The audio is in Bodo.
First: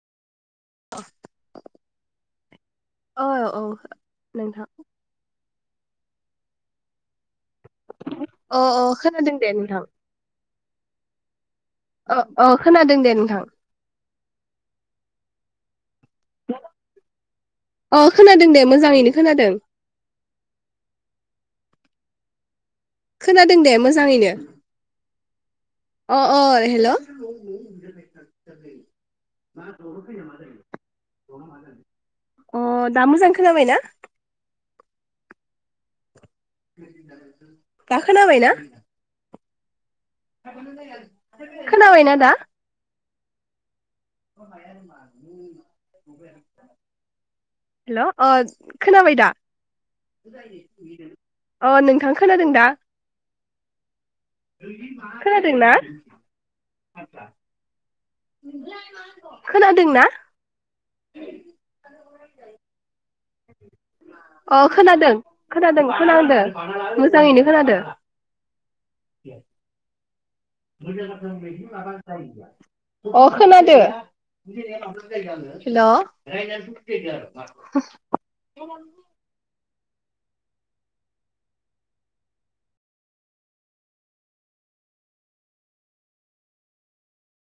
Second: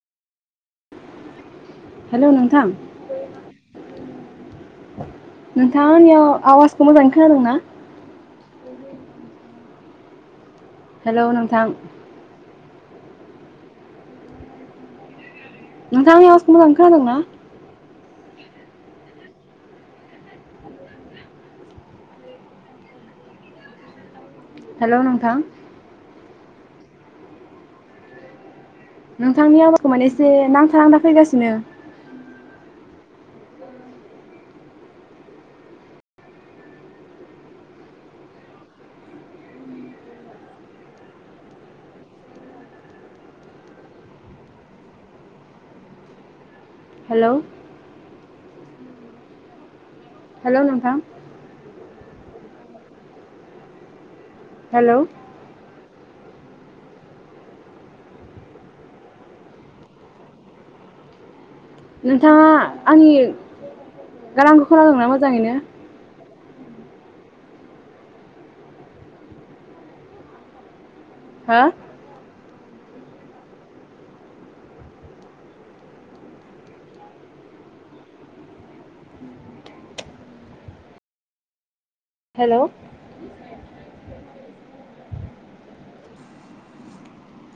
अह हेल' नोंथां। औ औ नोंथां। नोंथांनियाव आवाजखौ मोजाङै खोनादों ना? अ अ खोनादों दे नोंथां। हेलौ नोंथां। ओ औ खोनादों दे नोंथां। नोंथां आंनि आवाजखौ मोजाङै खोनादों ना? अ खोनादों दे मोजाङैनो खोनादों। खोनादों दे मोजाङैनो। हेलौ नोंथां। अ अ हेल' नोंथांनि आवाजखौ माने एसे नांथा नांथा फैगासिनो। अ दा मोजां खोनाबाय ना? दा खोनाबाय ना? खोनाबाय ना दा? [unintelligible] हेलौ हेल' ओ खोनाबाय दा हेलौ जायो नोंथां बिदिनो अ नोंथां खोनादों दा? हेलौ खोनादों ना? खोनादों ना? नोंथाङा आंनि अ गारांखौ खोनादों ना मोजाङैनो? खोनादों खोनादों मोजाङैनो खोनादो। हो [unintelligible] अ खोनादो। हेल' हेलौ